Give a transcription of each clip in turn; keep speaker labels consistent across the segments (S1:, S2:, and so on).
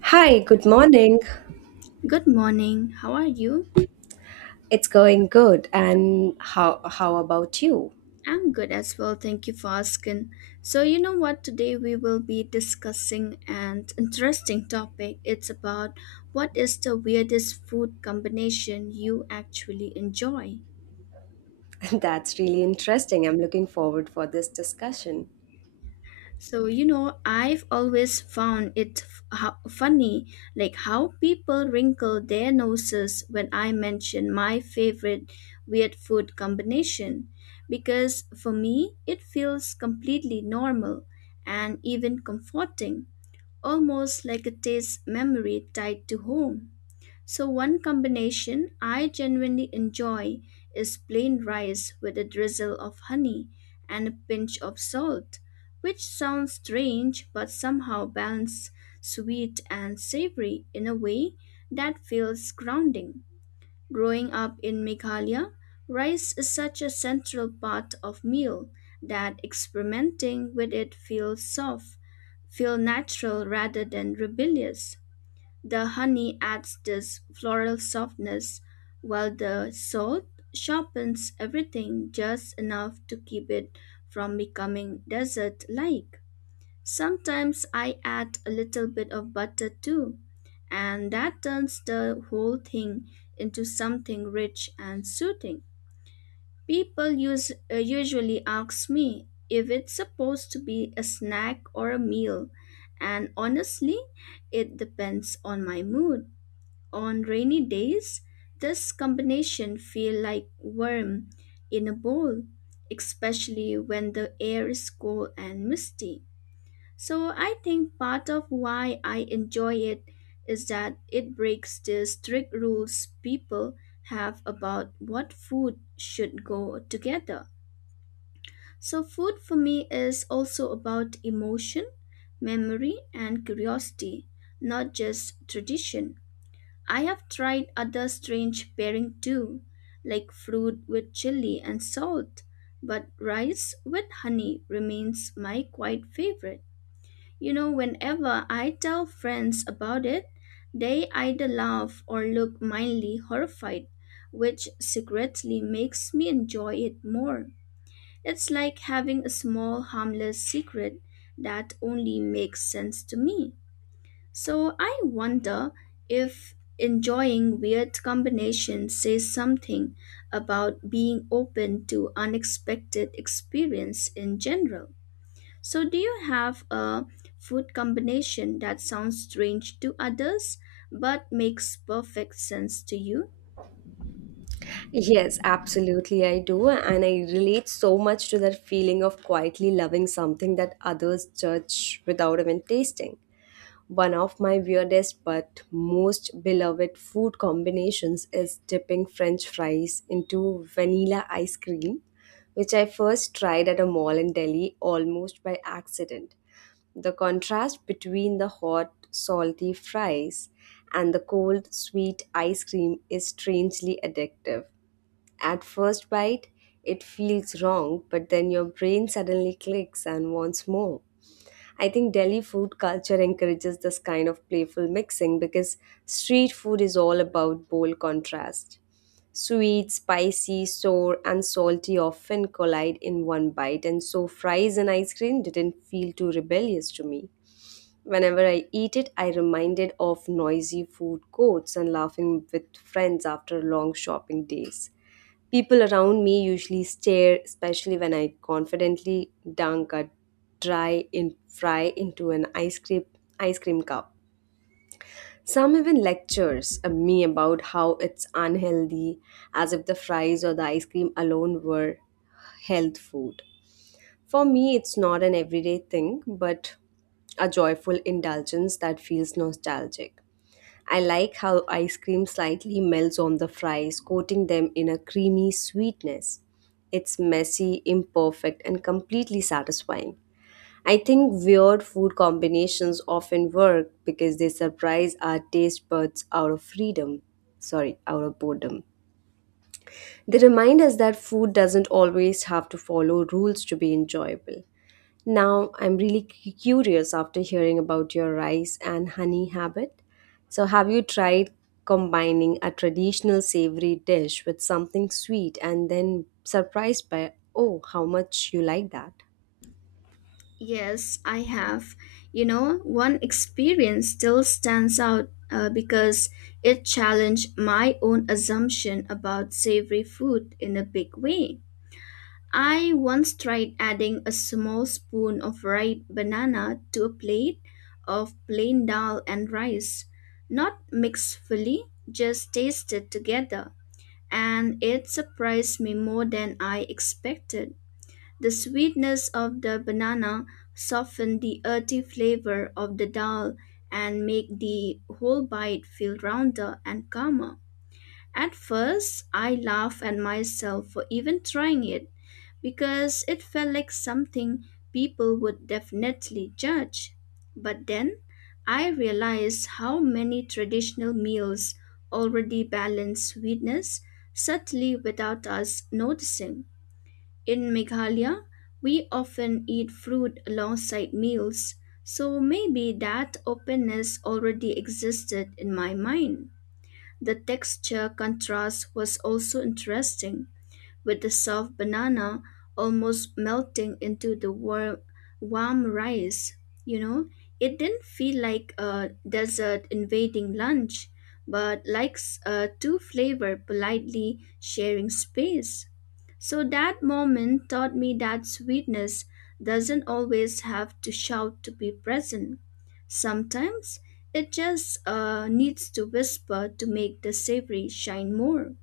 S1: Hi, good morning.
S2: Good morning. How are you?
S1: It's going good. And how about you?
S2: I'm good as well. Thank you for asking. So, you know what? Today we will be discussing an interesting topic. It's about what is the weirdest food combination you actually enjoy?
S1: That's really interesting. I'm looking forward for this discussion.
S2: So, you know, I've always found it funny, like how people wrinkle their noses when I mention my favorite weird food combination, because for me, it feels completely normal and even comforting, almost like a taste memory tied to home. So, one combination I genuinely enjoy is plain rice with a drizzle of honey and a pinch of salt, which sounds strange but somehow balances sweet and savory in a way that feels grounding. Growing up in Meghalaya, rice is such a central part of meal that experimenting with it feels soft, feel natural rather than rebellious. The honey adds this floral softness, while the salt sharpens everything just enough to keep it from becoming desert like. Sometimes I add a little bit of butter too, and that turns the whole thing into something rich and soothing. People usually ask me if it's supposed to be a snack or a meal, and honestly, it depends on my mood. On rainy days, this combination feel like worm in a bowl, especially when the air is cold and misty. So I think part of why I enjoy it is that it breaks the strict rules people have about what food should go together. So food for me is also about emotion, memory and curiosity, not just tradition. I have tried other strange pairing too, like fruit with chili and salt, but rice with honey remains my quite favorite. You know, whenever I tell friends about it, they either laugh or look mildly horrified, which secretly makes me enjoy it more. It's like having a small harmless secret that only makes sense to me. So I wonder if enjoying weird combinations says something about being open to unexpected experience in general. So do you have a food combination that sounds strange to others but makes perfect sense to you?
S1: Yes, absolutely I do, and I relate so much to that feeling of quietly loving something that others judge without even tasting. One of my weirdest but most beloved food combinations is dipping french fries into vanilla ice cream, which I first tried at a mall in Delhi almost by accident. The contrast between the hot, salty fries and the cold, sweet ice cream is strangely addictive. At first bite, it feels wrong, but then your brain suddenly clicks and wants more. I think Delhi food culture encourages this kind of playful mixing because street food is all about bold contrast. Sweet, spicy, sour, and salty often collide in one bite, and so fries and ice cream didn't feel too rebellious to me. Whenever I eat it, I reminded of noisy food courts and laughing with friends after long shopping days. People around me usually stare, especially when I confidently dunk a dry in fry into an ice cream cup. Some even lectures me about how it's unhealthy, as if the fries or the ice cream alone were health food. For me, it's not an everyday thing, but a joyful indulgence that feels nostalgic. I like how ice cream slightly melts on the fries, coating them in a creamy sweetness. It's messy, imperfect, and completely satisfying. I think weird food combinations often work because they surprise our taste buds out of freedom. Sorry, out of boredom. They remind us that food doesn't always have to follow rules to be enjoyable. Now, I'm really curious after hearing about your rice and honey habit. So, have you tried combining a traditional savory dish with something sweet and then surprised by, oh, how much you like that?
S2: Yes, I have. You know, one experience still stands out because it challenged my own assumption about savory food in a big way. I once tried adding a small spoon of ripe banana to a plate of plain dal and rice, not mixed fully, just tasted together, and it surprised me more than I expected. The sweetness of the banana softened the earthy flavor of the dal and made the whole bite feel rounder and calmer. At first, I laughed at myself for even trying it because it felt like something people would definitely judge. But then I realized how many traditional meals already balance sweetness subtly without us noticing. In Meghalaya, we often eat fruit alongside meals, so maybe that openness already existed in my mind. The texture contrast was also interesting with the soft banana almost melting into the warm rice. You know, it didn't feel like a desert invading lunch, but like two flavor politely sharing space. So that moment taught me that sweetness doesn't always have to shout to be present. Sometimes it just needs to whisper to make the savory shine more.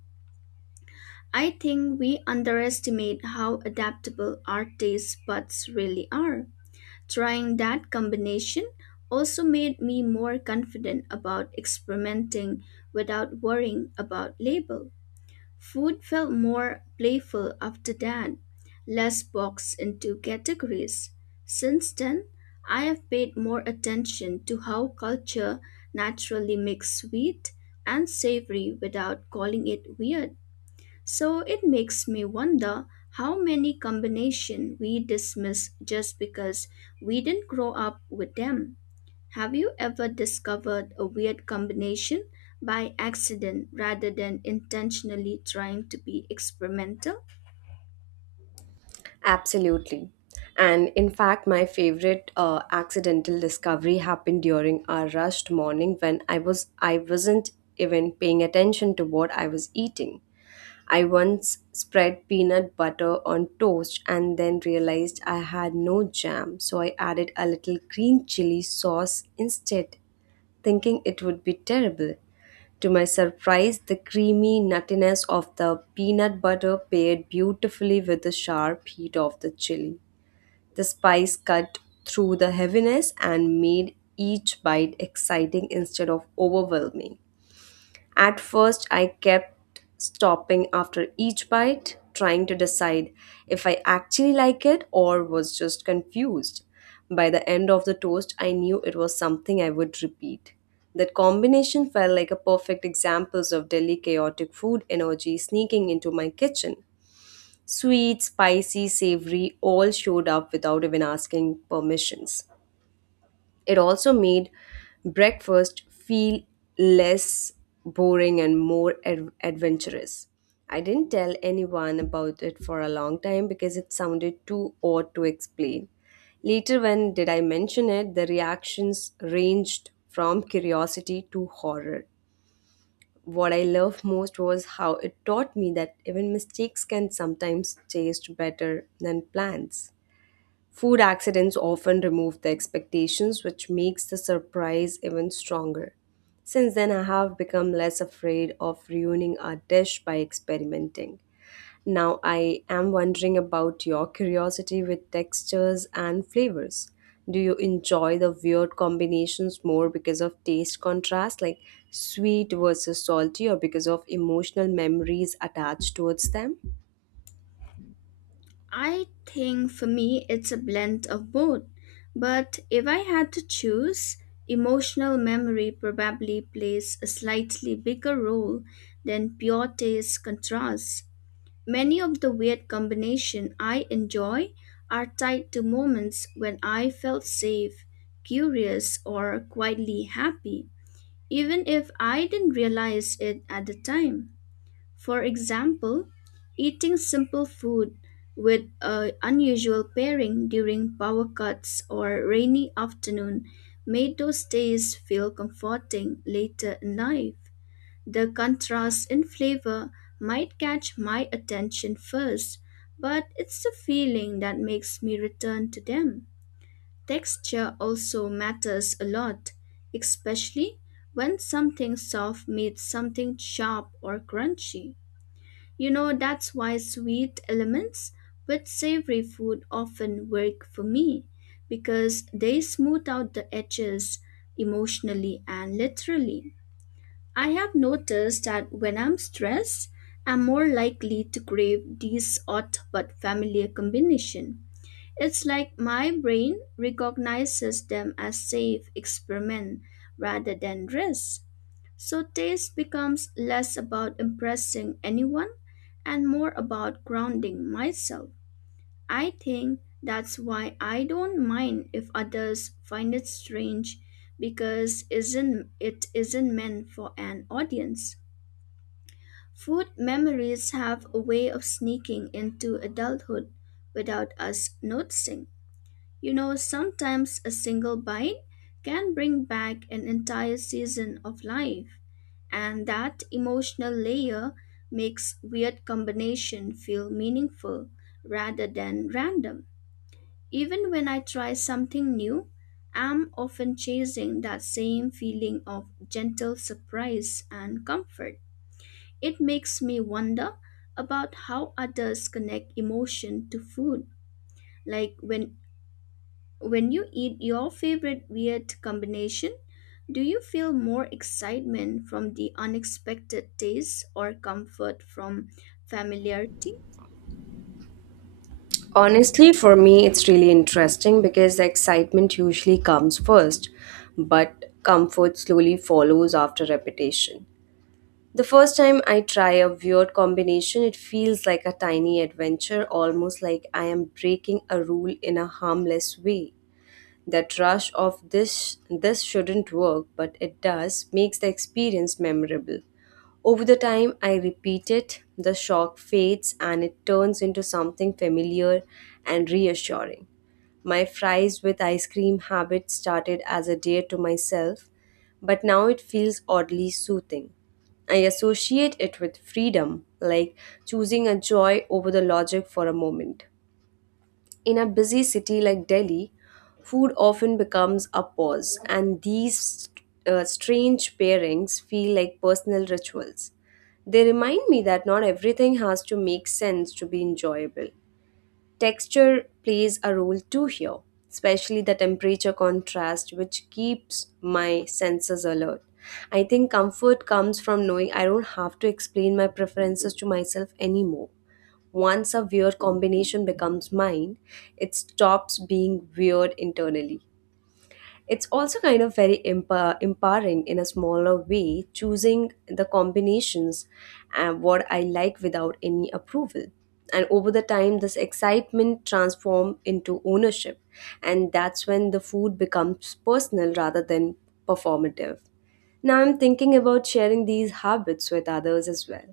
S2: I think we underestimate how adaptable our taste buds really are. Trying that combination also made me more confident about experimenting without worrying about label. Food felt more playful after that, less boxed into categories. Since then, I have paid more attention to how culture naturally makes sweet and savory without calling it weird. So it makes me wonder how many combinations we dismiss just because we didn't grow up with them. Have you ever discovered a weird combination by accident rather than intentionally trying to be experimental?
S1: Absolutely. And in fact, my favorite accidental discovery happened during our rushed morning when I wasn't even paying attention to what I was eating. I once spread peanut butter on toast and then realized I had no jam, so I added a little green chili sauce instead, thinking it would be terrible. To my surprise, the creamy nuttiness of the peanut butter paired beautifully with the sharp heat of the chili. The spice cut through the heaviness and made each bite exciting instead of overwhelming. At first, I kept stopping after each bite, trying to decide if I actually like it or was just confused. By the end of the toast, I knew it was something I would repeat. That combination felt like a perfect example of Delhi chaotic food energy sneaking into my kitchen. Sweet, spicy, savory all showed up without even asking permissions. It also made breakfast feel less boring and more adventurous. I didn't tell anyone about it for a long time because it sounded too odd to explain. Later, when did I mention it, the reactions ranged from curiosity to horror. What I loved most was how it taught me that even mistakes can sometimes taste better than plans. Food accidents often remove the expectations, which makes the surprise even stronger. Since then, I have become less afraid of ruining a dish by experimenting. Now, I am wondering about your curiosity with textures and flavors. Do you enjoy the weird combinations more because of taste contrast, like sweet versus salty, or because of emotional memories attached towards them?
S2: I think for me it's a blend of both. But if I had to choose, emotional memory probably plays a slightly bigger role than pure taste contrast. Many of the weird combinations I enjoy are tied to moments when I felt safe, curious, or quietly happy, even if I didn't realize it at the time. For example, eating simple food with an unusual pairing during power cuts or rainy afternoon made those days feel comforting later in life. The contrast in flavor might catch my attention first, but it's the feeling that makes me return to them. Texture also matters a lot, especially when something soft meets something sharp or crunchy. You know, that's why sweet elements with savory food often work for me because they smooth out the edges emotionally and literally. I have noticed that when I'm stressed, I'm more likely to crave these odd but familiar combination. It's like my brain recognizes them as safe experiment rather than risk. So taste becomes less about impressing anyone and more about grounding myself. I think that's why I don't mind if others find it strange because isn't it isn't meant for an audience. Food memories have a way of sneaking into adulthood without us noticing. You know, sometimes a single bite can bring back an entire season of life, and that emotional layer makes weird combination feel meaningful rather than random. Even when I try something new, I'm often chasing that same feeling of gentle surprise and comfort. It makes me wonder about how others connect emotion to food. Like when you eat your favorite weird combination, do you feel more excitement from the unexpected taste or comfort from familiarity?
S1: Honestly, for me, it's really interesting because the excitement usually comes first, but comfort slowly follows after repetition. The first time I try a weird combination, it feels like a tiny adventure, almost like I am breaking a rule in a harmless way. That rush of this shouldn't work, but it does makes the experience memorable. Over the time I repeat it, the shock fades and it turns into something familiar and reassuring. My fries with ice cream habit started as a dare to myself, but now it feels oddly soothing. I associate it with freedom, like choosing a joy over the logic for a moment. In a busy city like Delhi, food often becomes a pause, and these strange pairings feel like personal rituals. They remind me that not everything has to make sense to be enjoyable. Texture plays a role too here, especially the temperature contrast, which keeps my senses alert. I think comfort comes from knowing I don't have to explain my preferences to myself anymore. Once a weird combination becomes mine, it stops being weird internally. It's also kind of very empowering in a smaller way, choosing the combinations and what I like without any approval. And over the time, this excitement transforms into ownership. And that's when the food becomes personal rather than performative. Now I'm thinking about sharing these habits with others as well.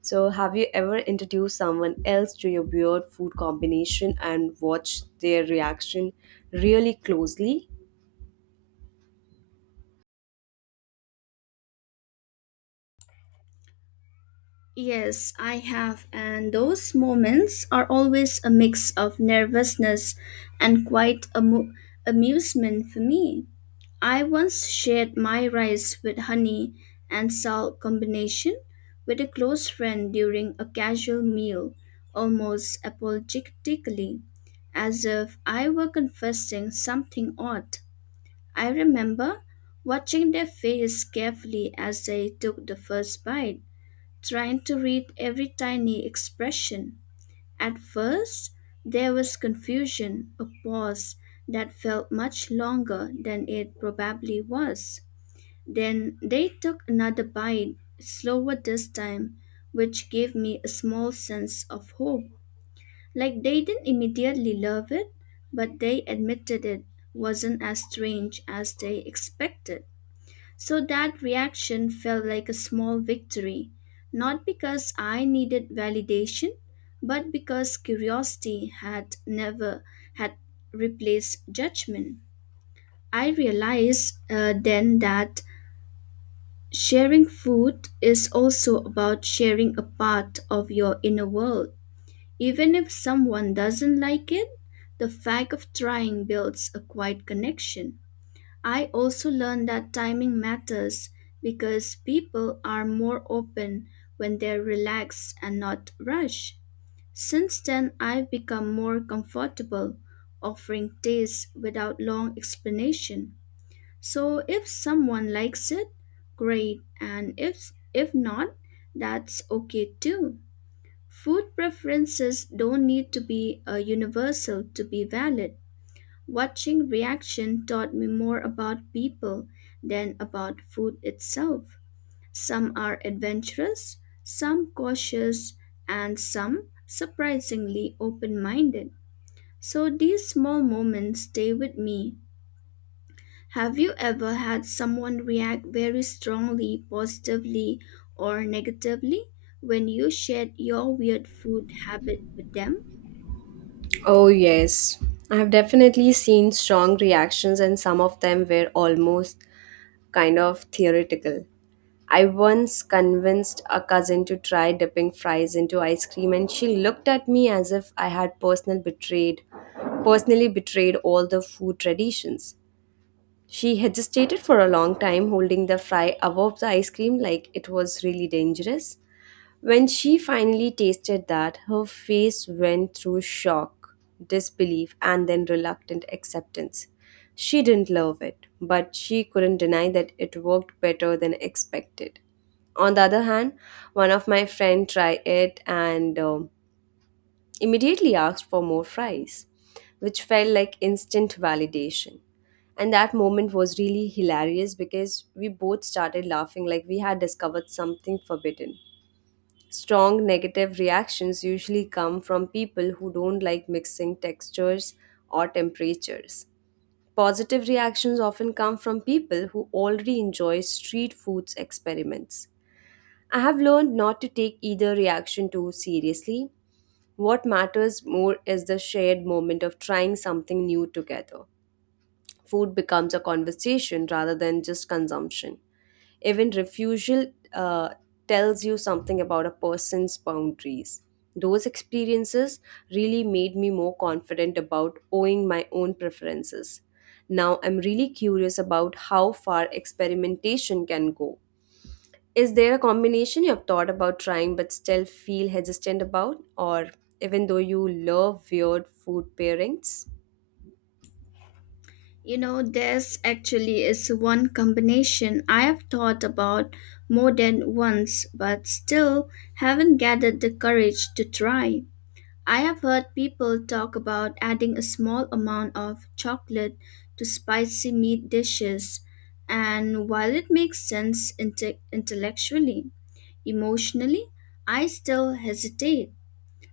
S1: So, have you ever introduced someone else to your weird food combination and watched their reaction really closely?
S2: Yes, I have, and those moments are always a mix of nervousness and amusement for me. I once shared my rice with honey and salt combination with a close friend during a casual meal, almost apologetically, as if I were confessing something odd. I remember watching their face carefully as they took the first bite, trying to read every tiny expression. At first, there was confusion, a pause that felt much longer than it probably was. Then they took another bite, slower this time, which gave me a small sense of hope. Like they didn't immediately love it, but they admitted it wasn't as strange as they expected. So that reaction felt like a small victory, not because I needed validation, but because curiosity had never had replaced judgment. I realized then that sharing food is also about sharing a part of your inner world. Even if someone doesn't like it, the fact of trying builds a quiet connection. I also learned that timing matters because people are more open when they're relaxed and not rushed. Since then, I've become more comfortable offering tastes without long explanation. So if someone likes it, great, and if not, that's okay too. Food preferences don't need to be a universal to be valid. Watching reaction taught me more about people than about food itself. Some are adventurous, some cautious, and some surprisingly open minded. So these small moments stay with me. Have you ever had someone react very strongly, positively, or negatively when you shared your weird food habit with them?
S1: Oh, yes. I have definitely seen strong reactions, and some of them were almost kind of theoretical. I once convinced a cousin to try dipping fries into ice cream, and she looked at me as if I had personally betrayed all the food traditions. She hesitated for a long time, holding the fry above the ice cream like it was really dangerous. When she finally tasted that, her face went through shock, disbelief, and then reluctant acceptance. She didn't love it, but she couldn't deny that it worked better than expected. On the other hand, one of my friend tried it and immediately asked for more fries, which felt like instant validation. And that moment was really hilarious because we both started laughing like we had discovered something forbidden. Strong negative reactions usually come from people who don't like mixing textures or temperatures. Positive reactions often come from people who already enjoy street food's experiments. I have learned not to take either reaction too seriously. What matters more is the shared moment of trying something new together. Food becomes a conversation rather than just consumption. Even refusal uh, tells you something about a person's boundaries. Those experiences really made me more confident about owning my own preferences. Now I'm really curious about how far experimentation can go. Is there a combination you have thought about trying but still feel hesitant about, or even though you love weird food pairings?
S2: You know, this actually is one combination I have thought about more than once, but still haven't gathered the courage to try. I have heard people talk about adding a small amount of chocolate to spicy meat dishes, and while it makes sense intellectually, emotionally, I still hesitate.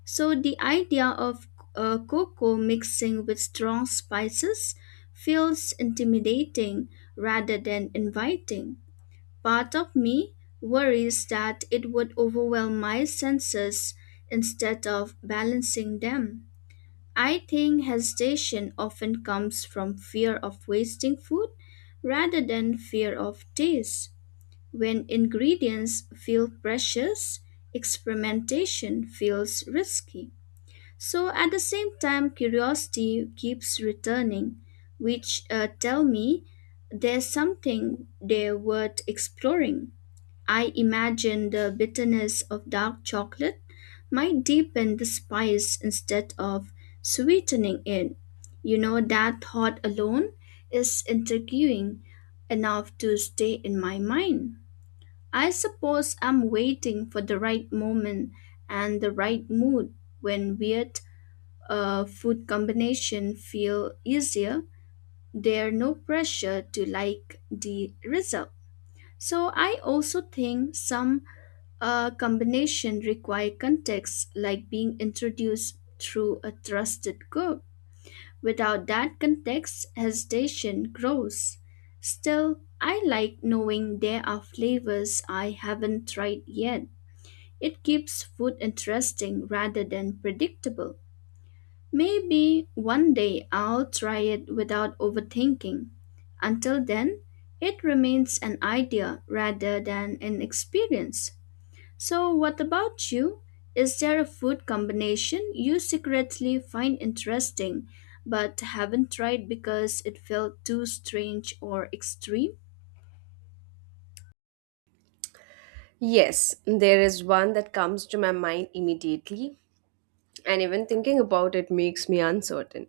S2: So the idea of cocoa mixing with strong spices feels intimidating rather than inviting. Part of me worries that it would overwhelm my senses instead of balancing them. I think hesitation often comes from fear of wasting food rather than fear of taste. When ingredients feel precious, experimentation feels risky. So at the same time, curiosity keeps returning, which tell me there's something there worth exploring. I imagine the bitterness of dark chocolate might deepen the spice instead of sweetening it. You know, that thought alone is intriguing enough to stay in my mind. I suppose I'm waiting for the right moment and the right mood when weird food combination feel easier. There no pressure to like the result. So I also think some combination require context, like being introduced through a trusted group. Without that context, hesitation grows. Still, I like knowing there are flavors I haven't tried yet. It keeps food interesting rather than predictable. Maybe one day I'll try it without overthinking. Until then, it remains an idea rather than an experience. So, what about you? Is there a food combination you secretly find interesting but haven't tried because it felt too strange or extreme?
S1: Yes, there is one that comes to my mind immediately, and even thinking about it makes me uncertain.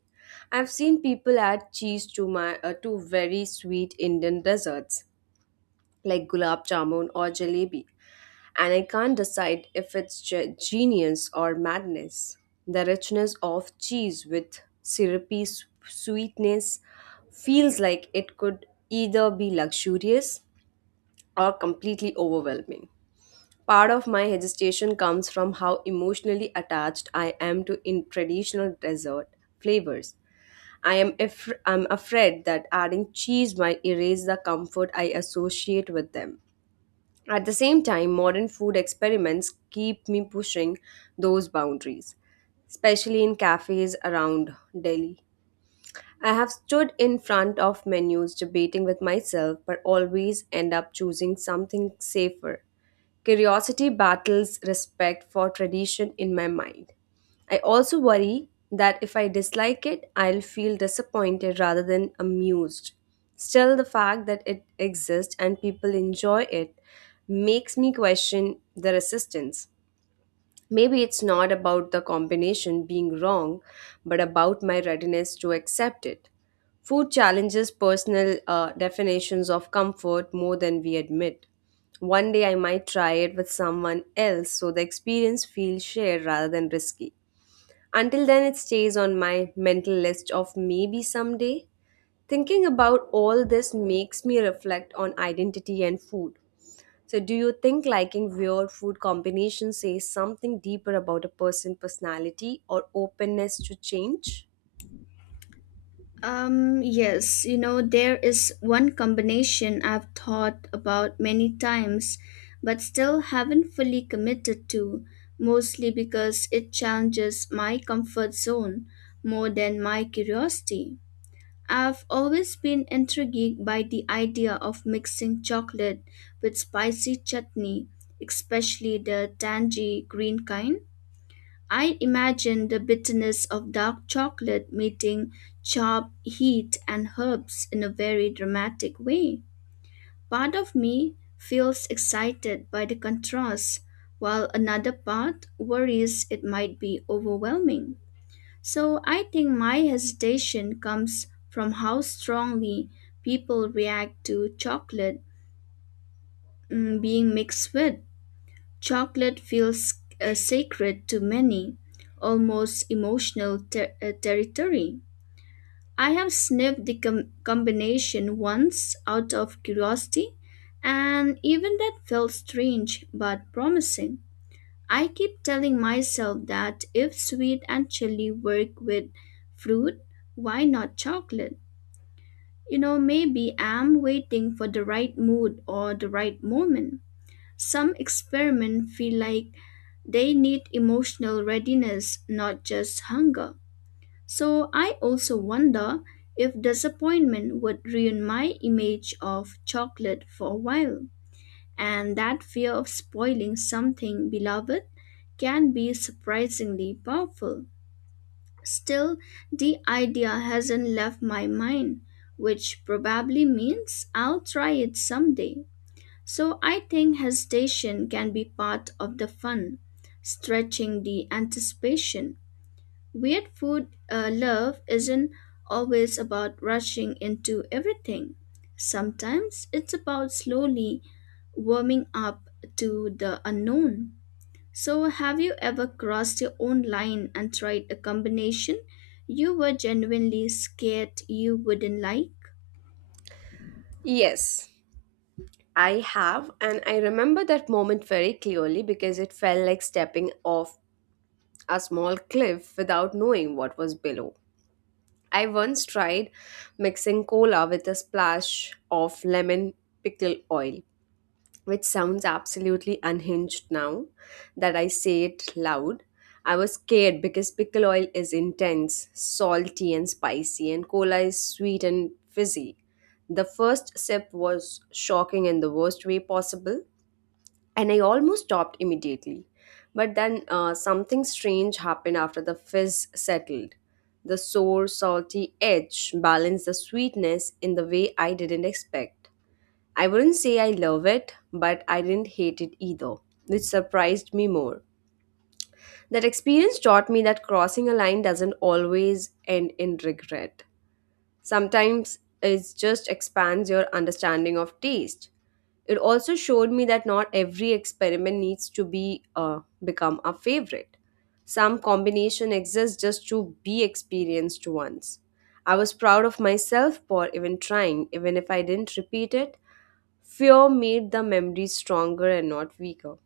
S1: I've seen people add cheese to very sweet Indian desserts like gulab jamun or jalebi, and I can't decide if it's genius or madness. The richness of cheese with syrupy sweetness feels like it could either be luxurious or completely overwhelming. Part of my hesitation comes from how emotionally attached I am to in traditional dessert flavors. I'm afraid that adding cheese might erase the comfort I associate with them. At the same time, modern food experiments keep me pushing those boundaries, especially in cafes around Delhi. I have stood in front of menus debating with myself, but always end up choosing something safer. Curiosity battles respect for tradition in my mind. I also worry that if I dislike it, I'll feel disappointed rather than amused. Still, the fact that it exists and people enjoy it makes me question the resistance. Maybe it's not about the combination being wrong, but about my readiness to accept it. Food challenges personal definitions of comfort more than we admit. One day I might try it with someone else so the experience feels shared rather than risky. Until then, it stays on my mental list of maybe someday. Thinking about all this makes me reflect on identity and food. So, do you think liking weird food combinations says something deeper about a person's personality or openness to change?
S2: Yes, you know, there is one combination I've thought about many times, but still haven't fully committed to, mostly because it challenges my comfort zone more than my curiosity. I've always been intrigued by the idea of mixing chocolate with spicy chutney, especially the tangy green kind. I imagine the bitterness of dark chocolate meeting sharp heat and herbs in a very dramatic way. Part of me feels excited by the contrast, while another part worries it might be overwhelming. So I think my hesitation comes from how strongly people react to being mixed with Chocolate feels sacred to many, almost emotional territory. I have sniffed the combination once out of curiosity, and even that felt strange but promising. I keep telling myself that if sweet and chili work with fruit, why not chocolate? You know, maybe I'm waiting for the right mood or the right moment. Some experiments feel like they need emotional readiness, not just hunger. So I also wonder if disappointment would ruin my image of chocolate for a while. And that fear of spoiling something beloved can be surprisingly powerful. Still, the idea hasn't left my mind, which probably means I'll try it someday. So I think hesitation can be part of the fun, stretching the anticipation. Weird food love isn't always about rushing into everything. Sometimes it's about slowly warming up to the unknown. So, have you ever crossed your own line and tried a combination you were genuinely scared you wouldn't like?
S1: Yes, I have, and I remember that moment very clearly because it felt like stepping off a small cliff without knowing what was below. I once tried mixing cola with a splash of lemon pickle oil, which sounds absolutely unhinged now that I say it loud. I was scared because pickle oil is intense, salty, and spicy, and cola is sweet and fizzy. The first sip was shocking in the worst way possible, and I almost stopped immediately. But then something strange happened after the fizz settled. The sour, salty edge balanced the sweetness in the way I didn't expect. I wouldn't say I love it, but I didn't hate it either, which surprised me more. That experience taught me that crossing a line doesn't always end in regret. Sometimes it just expands your understanding of taste. It also showed me that not every experiment needs to be become a favorite. Some combination exists just to be experienced once. I was proud of myself for even trying, even if I didn't repeat it. Fear made the memories stronger and not weaker.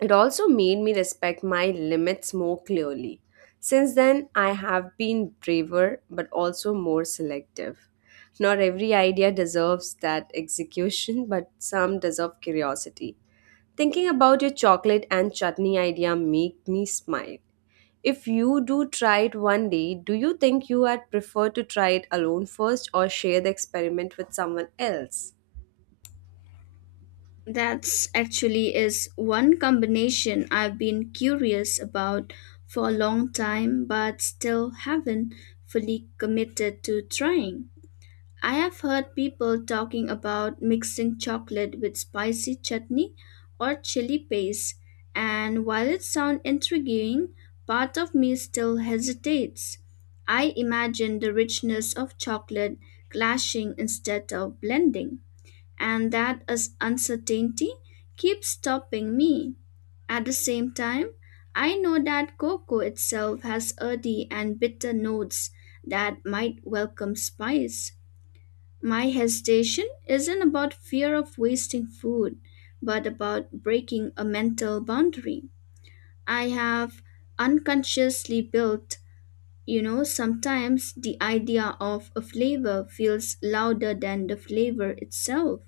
S1: It also made me respect my limits more clearly. Since then, I have been braver but also more selective. Not every idea deserves that execution, but some deserve curiosity. Thinking about your chocolate and chutney idea make me smile. If you do try it one day, do you think you had prefer to try it alone first or share the experiment with someone else?
S2: That's actually is one combination I've been curious about for a long time but still haven't fully committed to trying. I have heard people talking about mixing chocolate with spicy chutney or chili paste, and while it sounds intriguing, part of me still hesitates. I imagine the richness of chocolate clashing instead of blending and that is uncertainty keeps stopping me. At the same time, I know that cocoa itself has earthy and bitter notes that might welcome spice. My hesitation isn't about fear of wasting food, but about breaking a mental boundary. I have unconsciously built, you know, sometimes the idea of a flavor feels louder than the flavor itself.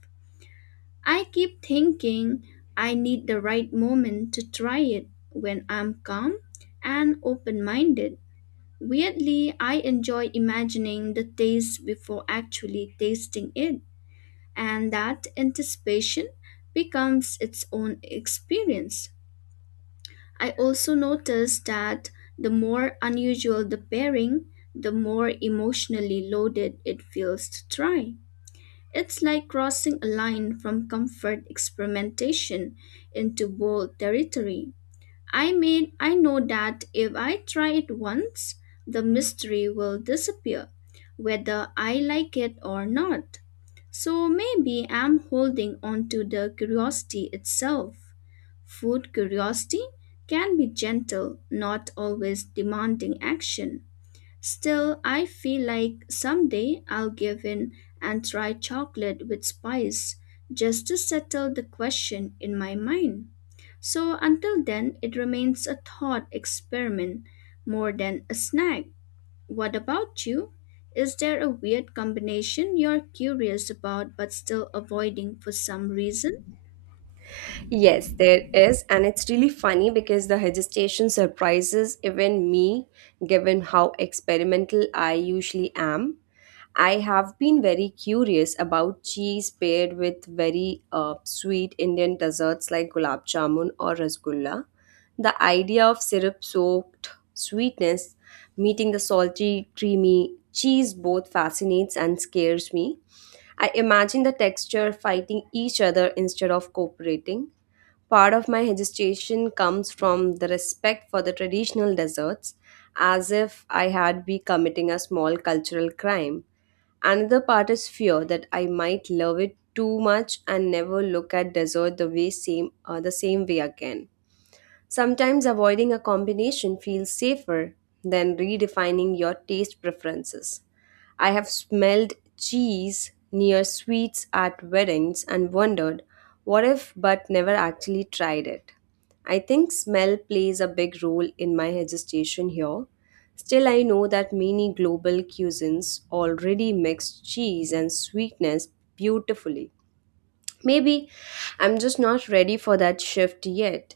S2: I keep thinking I need the right moment to try it when I'm calm and open minded. Weirdly, I enjoy imagining the taste before actually tasting it, and that anticipation becomes its own experience. I also notice that the more unusual the pairing, the more emotionally loaded it feels to try. It's like crossing a line from comfort experimentation into bold territory. I mean, I know that if I try it once, the mystery will disappear, whether I like it or not. So maybe I'm holding on to the curiosity itself. Food curiosity can be gentle, not always demanding action. Still, I feel like someday I'll give in and try chocolate with spice just to settle the question in my mind. So until then, it remains a thought experiment more than a snack. What about you? Is there a weird combination you're curious about but still avoiding for some reason?
S1: Yes, there is, and it's really funny because the hesitation surprises even me, given how experimental I usually am. I have been very curious about cheese paired with very sweet Indian desserts like gulab jamun or rasgulla. The idea of syrup soaked sweetness meeting the salty, creamy cheese both fascinates and scares me. I imagine the texture fighting each other instead of cooperating. Part of my hesitation comes from the respect for the traditional desserts, as if I had be committing a small cultural crime. Another part is fear that I might love it too much and never look at dessert the same way again. Sometimes avoiding a combination feels safer than redefining your taste preferences. I have smelled cheese near sweets at weddings and wondered what if but never actually tried it. I think smell plays a big role in my hesitation here. Still, I know that many global cuisines already mix cheese and sweetness beautifully. Maybe I'm just not ready for that shift yet.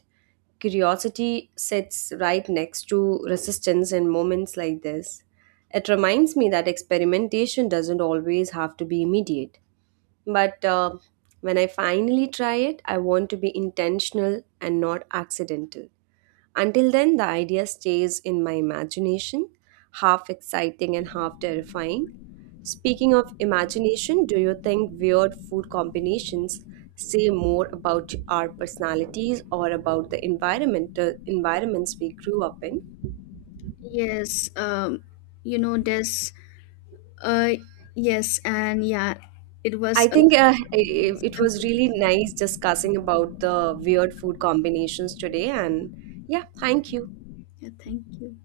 S1: Curiosity sits right next to resistance in moments like this. It reminds me that experimentation doesn't always have to be immediate. But When I finally try it, I want to be intentional and not accidental. Until then, the idea stays in my imagination, half exciting and half terrifying. Speaking of imagination, do you think weird food combinations say more about our personalities or about the environmental environments we grew up in?
S2: Yes, you know, there's, uh, yes, and yeah, it
S1: I
S2: was a,
S1: think it was really nice discussing about the weird food combinations today, and yeah, thank you.
S2: yeah, thank you.